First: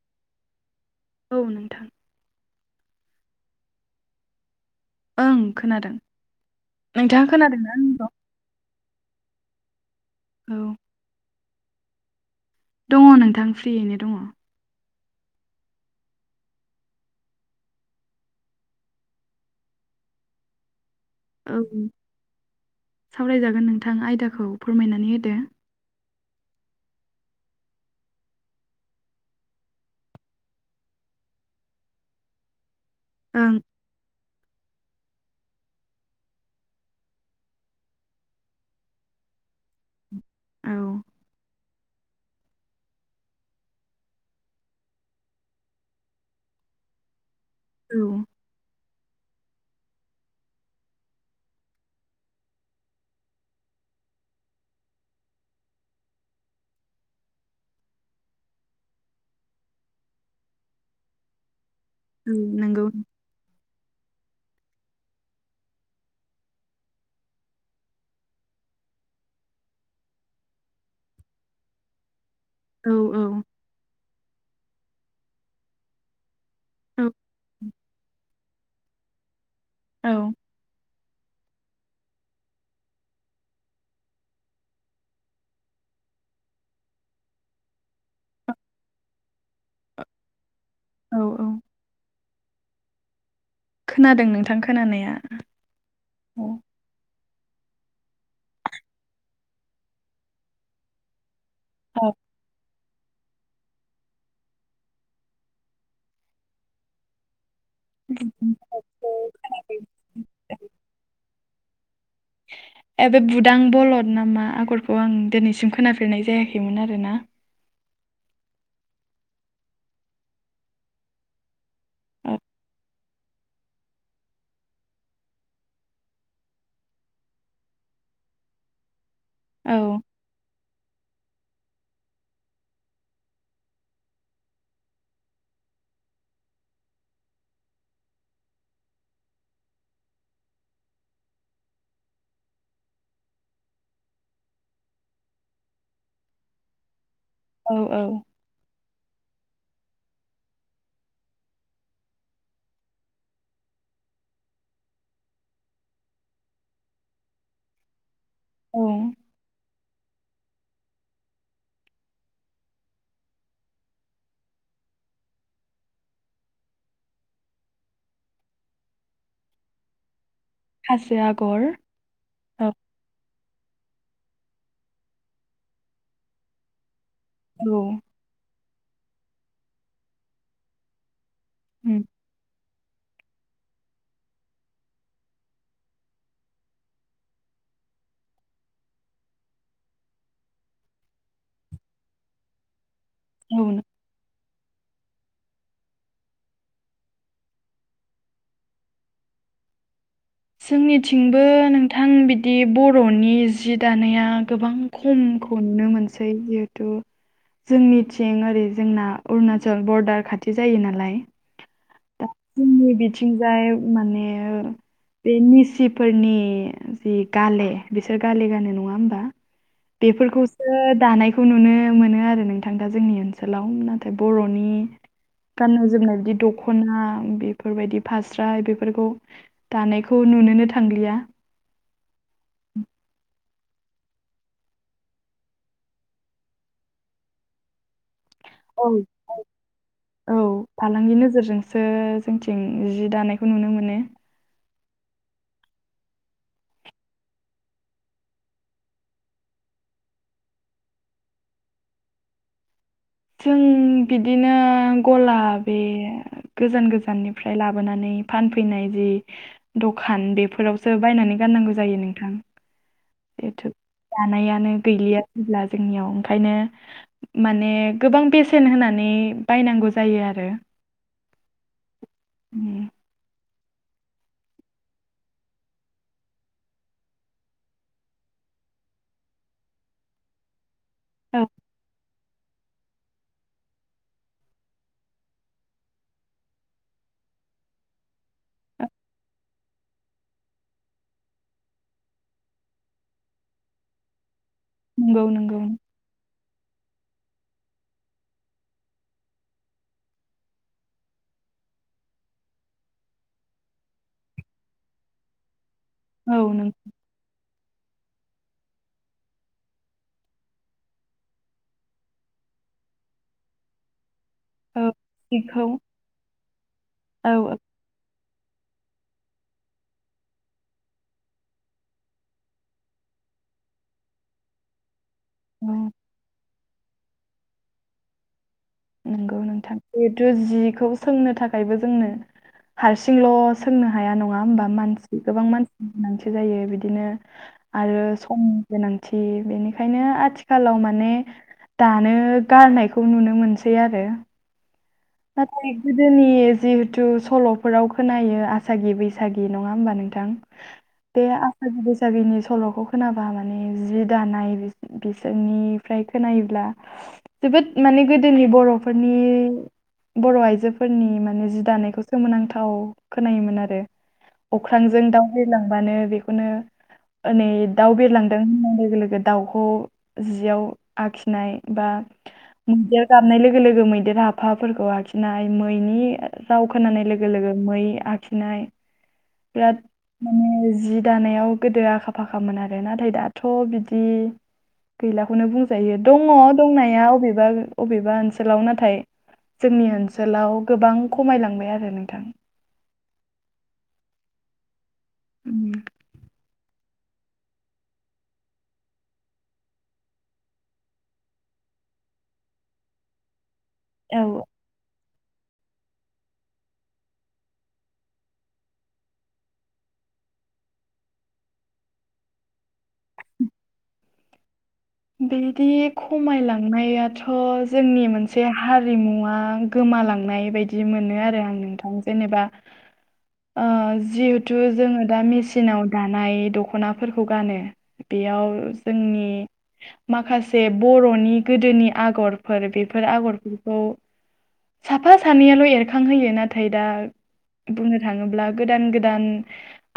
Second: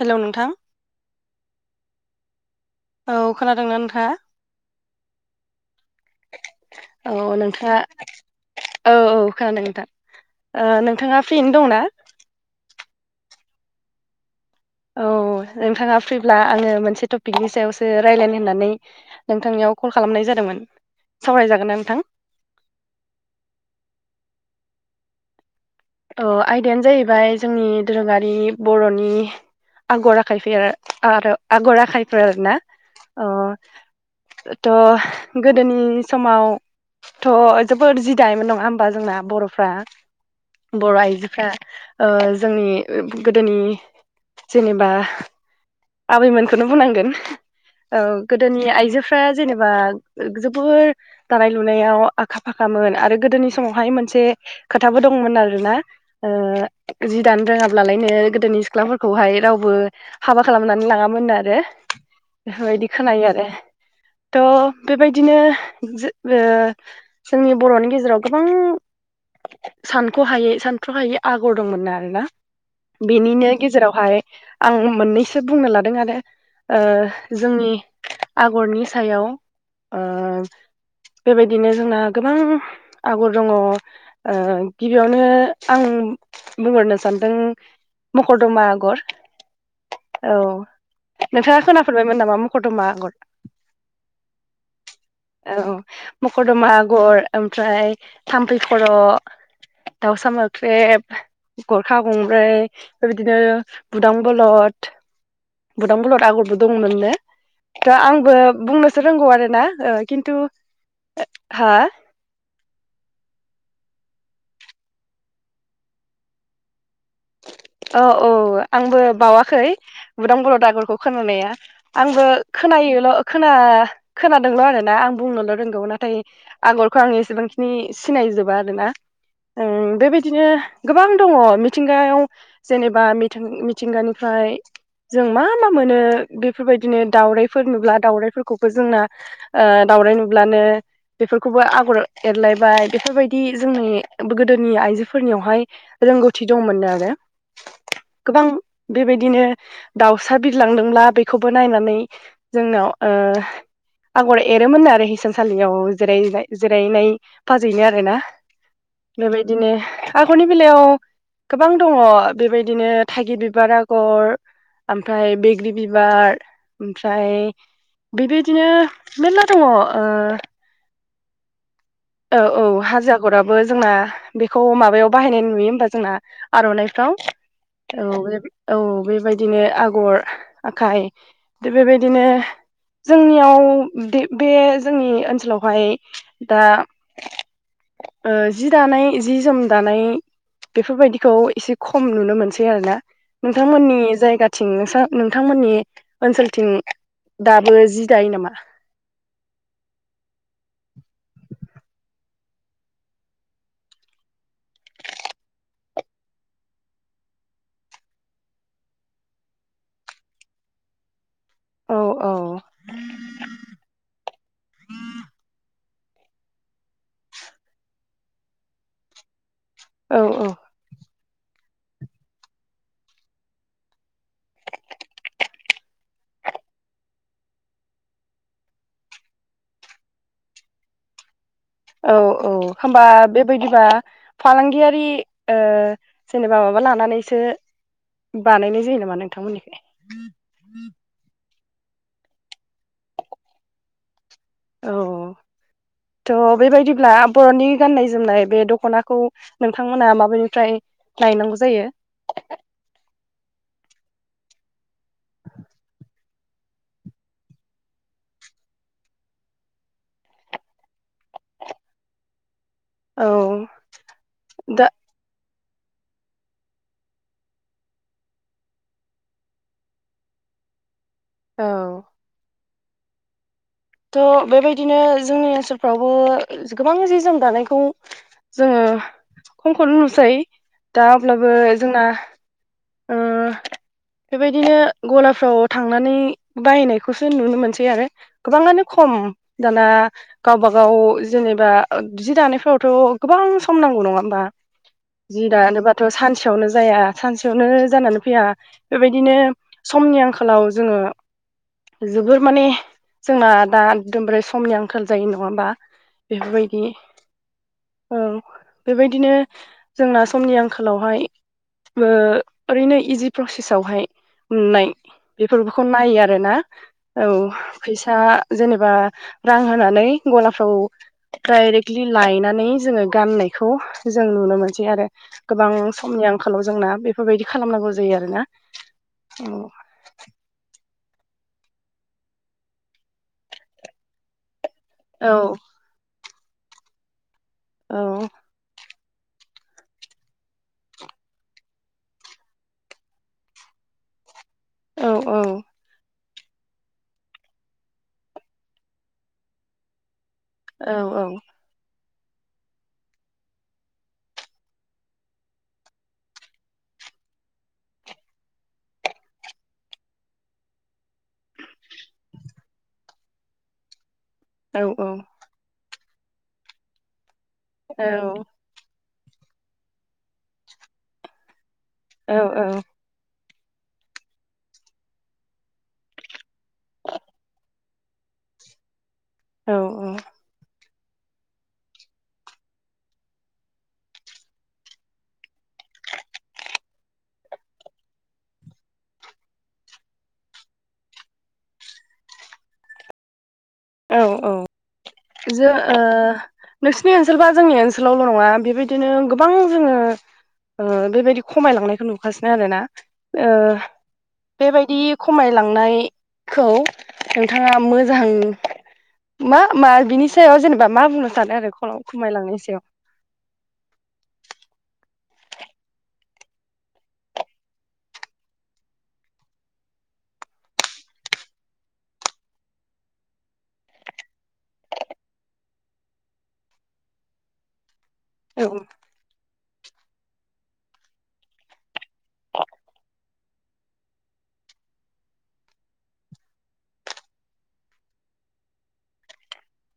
हेल' नोंथां। औ नोंथां। औ खोनादोंना नोंथाङा? ओं खोनादों औ नोंथाङा खोनादोंना नोंथाङा आंनिखौ? औ औ खोनादों औ नोंथां नोंथाङा फ्रियैनो दंना? दङ नोंथां फ्रियैनो दङ। औ नोंथाङा फ्रिब्ला आङो मोनसे टपिकनि सायावसो रायज्लायनो होननानै नोंथांनियाव कल खालामनाय जादोंमोन। सावरायजागोन ना ओं नोंथां? सावरायजागोन नोंथां आयदाखौ फोरमायनानै होदो आयदायानो जाहैबाय जोंनि दोरोङारि बर'नि आगर आखाइ आरो आगर आखाइफोर आरोना? अ ओं थ' गोदोनि समाव थ' जोबोद जिदायोमोन नङा होमबा जोंना बर'फ्रा। औ बर' आइजोफ्रा ओ जोंनि गोदोनि जेनेबा आबैमोनखौनो बुंनांगोन औ गोदोनि आइजो फ्रा जेनेबा जोबोर दानाय लुनायाव आखा फाखामोन आरो गोदोनि समावहाय मोनसे खोथाबो दंमोन आरोना ओ जि दानो रोङाब्लालायनो गोदोनि सिख्लाफोरखौहाय रावबो हाबा खालामनानै लाङामोन आरो औ नंगौ बेफोरबायदि खोनायो आरो थ' बेबायदिनो जो ओ जोंनि बर'नि गेजेराव गोबां सानख'हायै सानथ'हायै आगर दंमोन आरोना औ बेनिनो गेजेरावहाय आं मोननैसो बुंनो लादों आरो ओ औ जोंनि आगरनि सायाव ओ औ बेबायदिनो जोंना गोबां आगर दङ ओ गिबियावनो आं बुंहरनो सानदों मकरदमा आगर औ औ औ नोंथाङा खोनाफेरबायमोन नामा मख'र दमा आगर खोनादों नोंथां खोनानाया ओ औ औ मकरदमा आगर ओमफ्राय थाम्फै खर' दाउसा मोख्रेब गरखा औ गंब्रै बिदिनो बुदां बलद बुदां बलद आगरबो दंमोन नो थ' आंबो बुंनोसो रोंगौ आरो ना खिन्थु हा ए बे बुदां बलद नामा आगरखौ आं दिनैसिम खोनाफेरनाय जायाखैमोन आरो ना औ औ आंबो बावाखै बुदां बलद आगरखौ खोनानाया आंबो औ खोनायोल' खोना खोनादोंल' आरो ना आं बुंनोल' रोंगौ नाथाय आगरखौ आङो एसेबांखिनि सिनायजोबा आरोना औ ओं बेबायदिनो गोबां दङ मिथिंगायाव जेनेबा मिथिंगानिफ्राय जों मा मा मोनो बेफोरबायदिनो दाउराइफोर नुब्ला दाउरायफोरखौबो जोंना ओ दाउराय नुब्लानो बेफोरखौबो आगर एरलायबाय बेफोरबायदि जोंनि गोदोनि आइजोफोरनियावहाय रोंगौथि दंमोननो आरो औ औ। गोबां बेबायदिनो दाउसा बिरलांदोंला बेखौबो नायनानै जोंनाव ओ आगर एरोमोन आरो हिसानसालियाव जिरायनाय जिरायनाय फाजैनो आरो ना। औ बेबायदिनो आगरनि बेलायाव गोबां दङ बेबायदिनो थायगिर बिबार आगर ओमफ्राय बैग्रि बिबार ओमफ्राय बेबायदिनो मेर्ला दङ ओ हाजो आगर औ औ हाजो आगराबो जोंना बेखौ माबायाव बाहायनाय नुयो होमबा जोंना आर'नाय फोराव औ औ। औ बेबायदिनो आगर आखाय थ उम बेबायदिनो जोंनियाव दे बे जोंनि ओनसोलावहाय दा ओ जि दानाय जि जोम दानाय बेफोरबायदिखौ एसे खम नुनो मोनसै आरोना औ नोंथांमोननि जायगा थिं नोंथांमोननि ओनसोलथिं दाबो जि दायो नामा? जोंनिथिंबो नोंथां बिदि बर'नि जि दानाया गोबां खमखौ नुनो मोनसै जिहेथु जोंनिथिं ओरै जोंना अरुणाचल बरदार खाथि जायो नालाय औ दा औ जोंनि बिथिंजाय माने बे निसिप फोरनि जि गाले बिसोर गाले गानो नङा होमबा। औ बेफोरखौसो दानाय खौ नुनो मोनो आरो नोंथां दा जोंनि ओनसोलाव नाथाय बर'नि गान्नाय जोमनाय बिदि द द ख'ना बेफोरबायदि फास्रा बेफोरखौ दानायखौ नुनोनो थांलिया। औ औ होनबा बेबायदिबा फालांगियारि ओ जेनेबा माबा लानानैसो बानायनाय औ जायो नामा नोंथांमोननिखै? औ फालांगि नोजोरजोंसो जोंथिं जि दानायखौ नुनो मोनो औ थ' बेबायदिब्ला बर'नि गाननाय जोमनाय बे दख'नाखौ नोंथांमोना माबनिफ्राय नायनांगौ जायो जों बिदिनो गला बे गोजान गोजाननिफ्राय लाबोनानै फानफैनाय जि दखान बेफोरावसो बायनानै गाननांगौ जायो नोंथां। औ थ दानायानो दा गैलिया जेब्ला जोंनियाव ओंखायनो माने गोबां बेसेन होनानै बायनांगौ जायो आरो औ [inaudible] थ बेबायदिनो जोंनि ओनसोलफ्रावबो गोबां जि जोम दानायखौ जोङो खमखौनो नुसायो दा औ अब्लाबो जोंना ओ बेबायदिनो गलाफ्राव थांनानै बायनायखौसो नुनो मोनसै आरो गोबाङानो औ खम दाना गावबा गाव जेनेबा जि दानायफोरावथ' गोबां सम नांगौ नङा होमबा? नंगौ जि नंगौ दानोबाथ' सानसेयावनो जाया सान [unintelligible] जानानै फैया बेबायदिनो समनि आंखालाव जोङो जोबोर माने जोंना दा एकदमबारे समनि आंखाल जायो नङा होमबा? औ नों बेफोरबायदि औ बेबायदिनो जोंना समनि आंखालावहाय ओरैनो इजि प्रसेसआवहाय नुनाय औ जिखौ बेफोरखौ नायो आरोना औ फैसा जेनेबा रां होनानै गलाफ्राव दडायरेक्टलि लायनानै जोङो गाननायखौ जों नुनो मोनसै आरो गोबां औ समनि आंखालाव जोंना बेफोरबायदि खालामनांगौ जायो आरो ना नंगौ नोंथां जिहेथु जिखौ सोंनो थाखायबो जोंनो हारसिंल' सोंनो हाया नङा होमबा मान औ गोबां मानसि गोनांथि जायो बिदिनो औ आरो सम गोनांथि बेनिखायनो आथिखालाव माने दानो गारनायखौ नुनो मोन सै आरो औ नाथाय गोदोनि जिहेथु सल'फोराव खोनायो आसागि बैसागि नङा होमबा नोंथां बे आ औ साखि बैसागुनि सल'खौ खोनाबा माने जि दानाय बि बिसोरनिफ्राय खोनायोब्ला जोबोद माने गोदोनि बर'फोरनि बर' आइजोफोरनि माने जि दानायखौ सोमोनांथाव खोनायोमोन आरो औ अख्रांजों औ दाउ होलांबानो बेखौनो हनै दाउ औ बेरलांदों होननाय लोगो लोगो दावखौ जियाव आखिनाय बा औ [unintelligible] जाबनाय लोगो लोगो मैदेर हाफाफ फोरखौ आखिनाय मैनि जाव खोनानाय लोगो लोगो मै आखिनाय औ बिराद माने जि दानायाव गोदो आखा फाखामोन आरो नाथाय दाथ' बिदि गैलाखौनो बुंजायो दङ दंनाया अबेबा अबेबा ओनसोलाव नाथाय जोंनि ओनसोलाव गोबां खमायलांबाय आरो नोंथां औ औ जो उम, ओ नोंसिनि बा जोंनि ओनसोलावल' नङा बेबायदिनो गोबां जोङो बेबायदि खमायलांनायखौ नुगासिनो आरोना ओ- औऔ बेबायदि खमायलांनायखौ नोंथाङा मोजां मा -मा बिनि सायाव जेनेबा मा बुंनो सानो आरो खल खमायलांनायनि सायाव बिदि खमायलांनायाथ' जोंनि मोनसे हारिमुवा गोमालांनाय बायदि मोनो आरो आं नोंथां जेनेबा [inaudible] जिहेथु जोङो दा मेसिनाव दानाय दखनाफोरखौ गानो बेयाव औ जोंनि माखासे बर'नि गोदोनि आगरफोर बेफोर आगरफोरखौ साफा सानैयाल' एरखांहोयो नाथाय दा बुंनो थाङोब्ला गोदान- गोदान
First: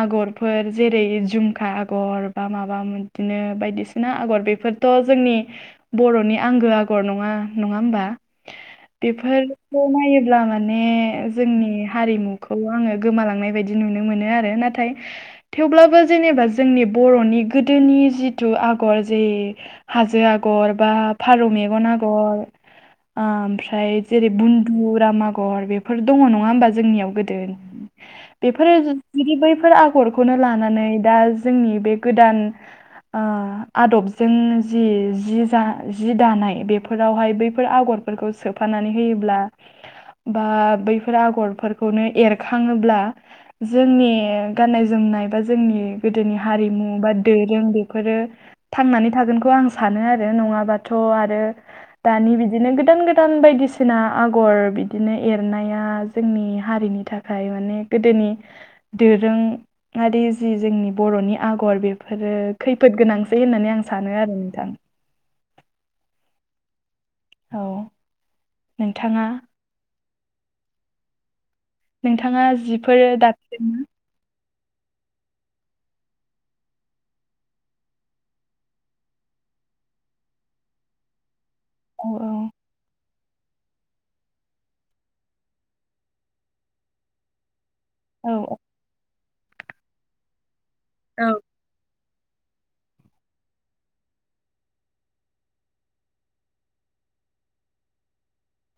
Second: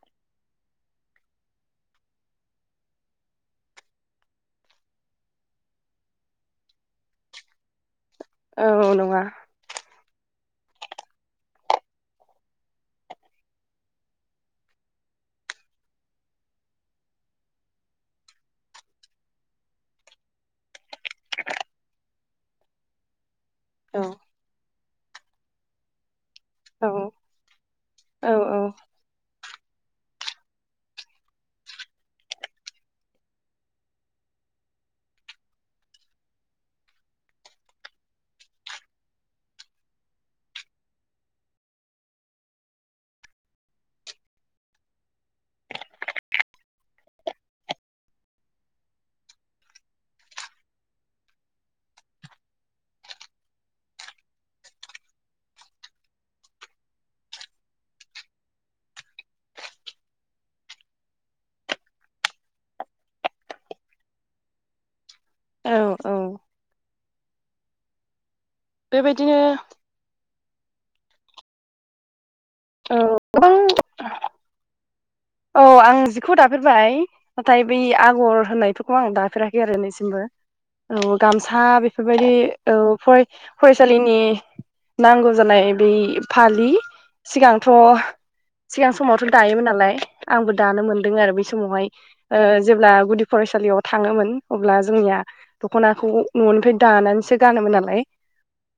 आगरफोर जेरै, जझुमखा आगर बा माबा बिदिनो बायदिसिना आगर बेफोर बेफोरथ' जोंनि बर'नि आंगो आगर नङा -नङा होमबा औ नङा बेफोर नायोब्ला माने जोंनि हारिमुखौ आङो गोमालांनाय बायदि नुनो मोनो। आरो ना नाथाय थेवब्लाबो जेनेबा जोंनि बर'नि गोदोनि जिथु आगर जे हाजो आगर बा फारौ मेगन ओमफ्राय ओमफ्राय औ जेरै बुन्दु राम आगर बेफोर दङ नङा होनबा। औ जोंनियाव गोदो औ बेफोरो जुदि बैफोर आगरखौनो लानानै दा जोंनि बे गोदान आ आदब जोंनो जे जि दानाय बेफोरावहाय बैफोर आगरफोरखौ सोफानानै होयोब्ला बा बैफोर आगरफोरखौनो एरखाङोब्ला- जोंनि गाननाय जोमनाय बा जोंनि गोदोनि हारिमु बा दोरों बेफोरो थांनानै थागोनखौ आं सानो। आरो नङाबाथ' आरो दानि बिदिनो गोदान गोदान बायदिसिना आगर बिदिनो एरनाया जोंनि हारिनि थाखाय खाय माने गोदोनि- दोरोआारि जि जोंनि बर'नि आगर बेफोरो खैफोद गोनां- है होननानै आं सानो आरो नोंथां। औ औ औ नोंथाङा बेबायदिनो नोंथाङा औ जिफोरो गोबां दाफेरदों ना? औ आं जिखौ दाफेरबाय। नाथाय बै आगर होननायफोरखौ आं दाफेराखै आरो दिनै सिमबो। औ गामसा औ औ बेफोरबायदि औ फरायसालिनि- नांगौ जानाय बै फालि। सिगांथ' औ औ सिगां समावथ' दायोमोन नालाय। आंबो दानो मोनदों औ आरो बै समावहाय। ओ जेब्ला गुदि फरायसालियाव थाङोमोन अब्ला जोंनिया दख'नाखौ न'निफ्राय दानानैसो गानोमोन नालाय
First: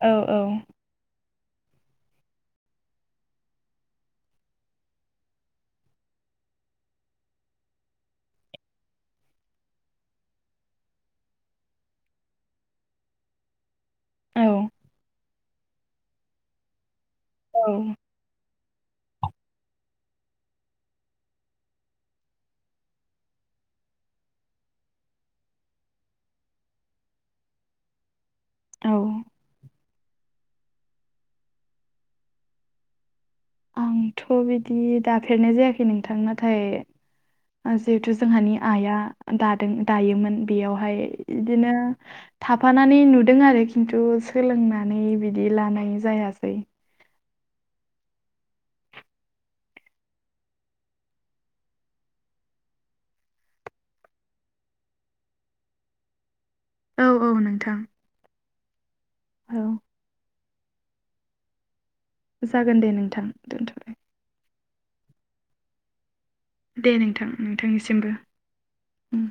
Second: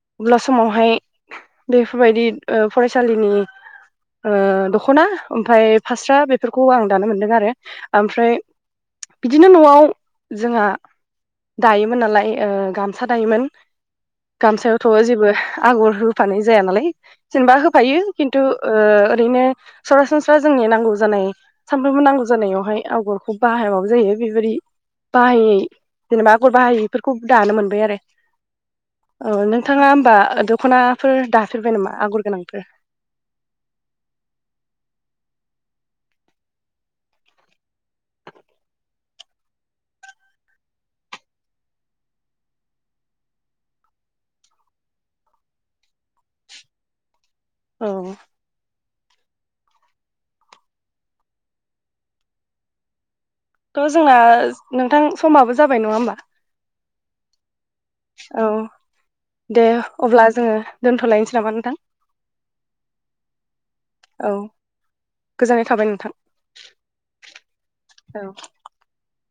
औ समावहाय बेफोरबायदि फरायसालिनि ओ दख'ना ओमफ्राय फास्रा बेफोरखौ आं दानो मोनदों आरो ओमफ्राय बिदिनो न'आव जोंहा दायोमोन नालाय गामसा दायोमोन। औ गामसायावथ' जेबो आगर होफानाय जाया नालाय। जेनेबा औ होफायो खिन्थु ओरैनो सरासनस्रा जोंनि नांगौ जानाय सानफ्रोमबो नांगौ जानायावहाय आगरखौ बाहायाबाबो जायो बेबायदि- बाहायै जेनेबा आगर बाहायैफोरखौ दानो मोनबाय आरो औ नोंथाङा होमबा दख'नाफोर दाफेरबाय नामा आगर गोनांफोर? आंथ' बिदि दाफेरनाय जायाखै नोंथां नाथाय जिहेथु जोंहानि आइआ दादों दायोमोन बेयावहाय बिदिनो थाफानानै नुदों आरो खिन्थु सोलोंनानै बिदि लानाय जायासै औ थ' जोंना नोंथां समाबो जाबाय नङा होमबा औ औ नोंथां औ दे औ अब्ला जोङो दोनथ'लायनोसै नामा नोंथां? जागोन दे नोंथां दोनथ'बाय औ गोजोननाय थाबाय नोंथां। दे नोंथां नोंथांनिसिमबो। औ उम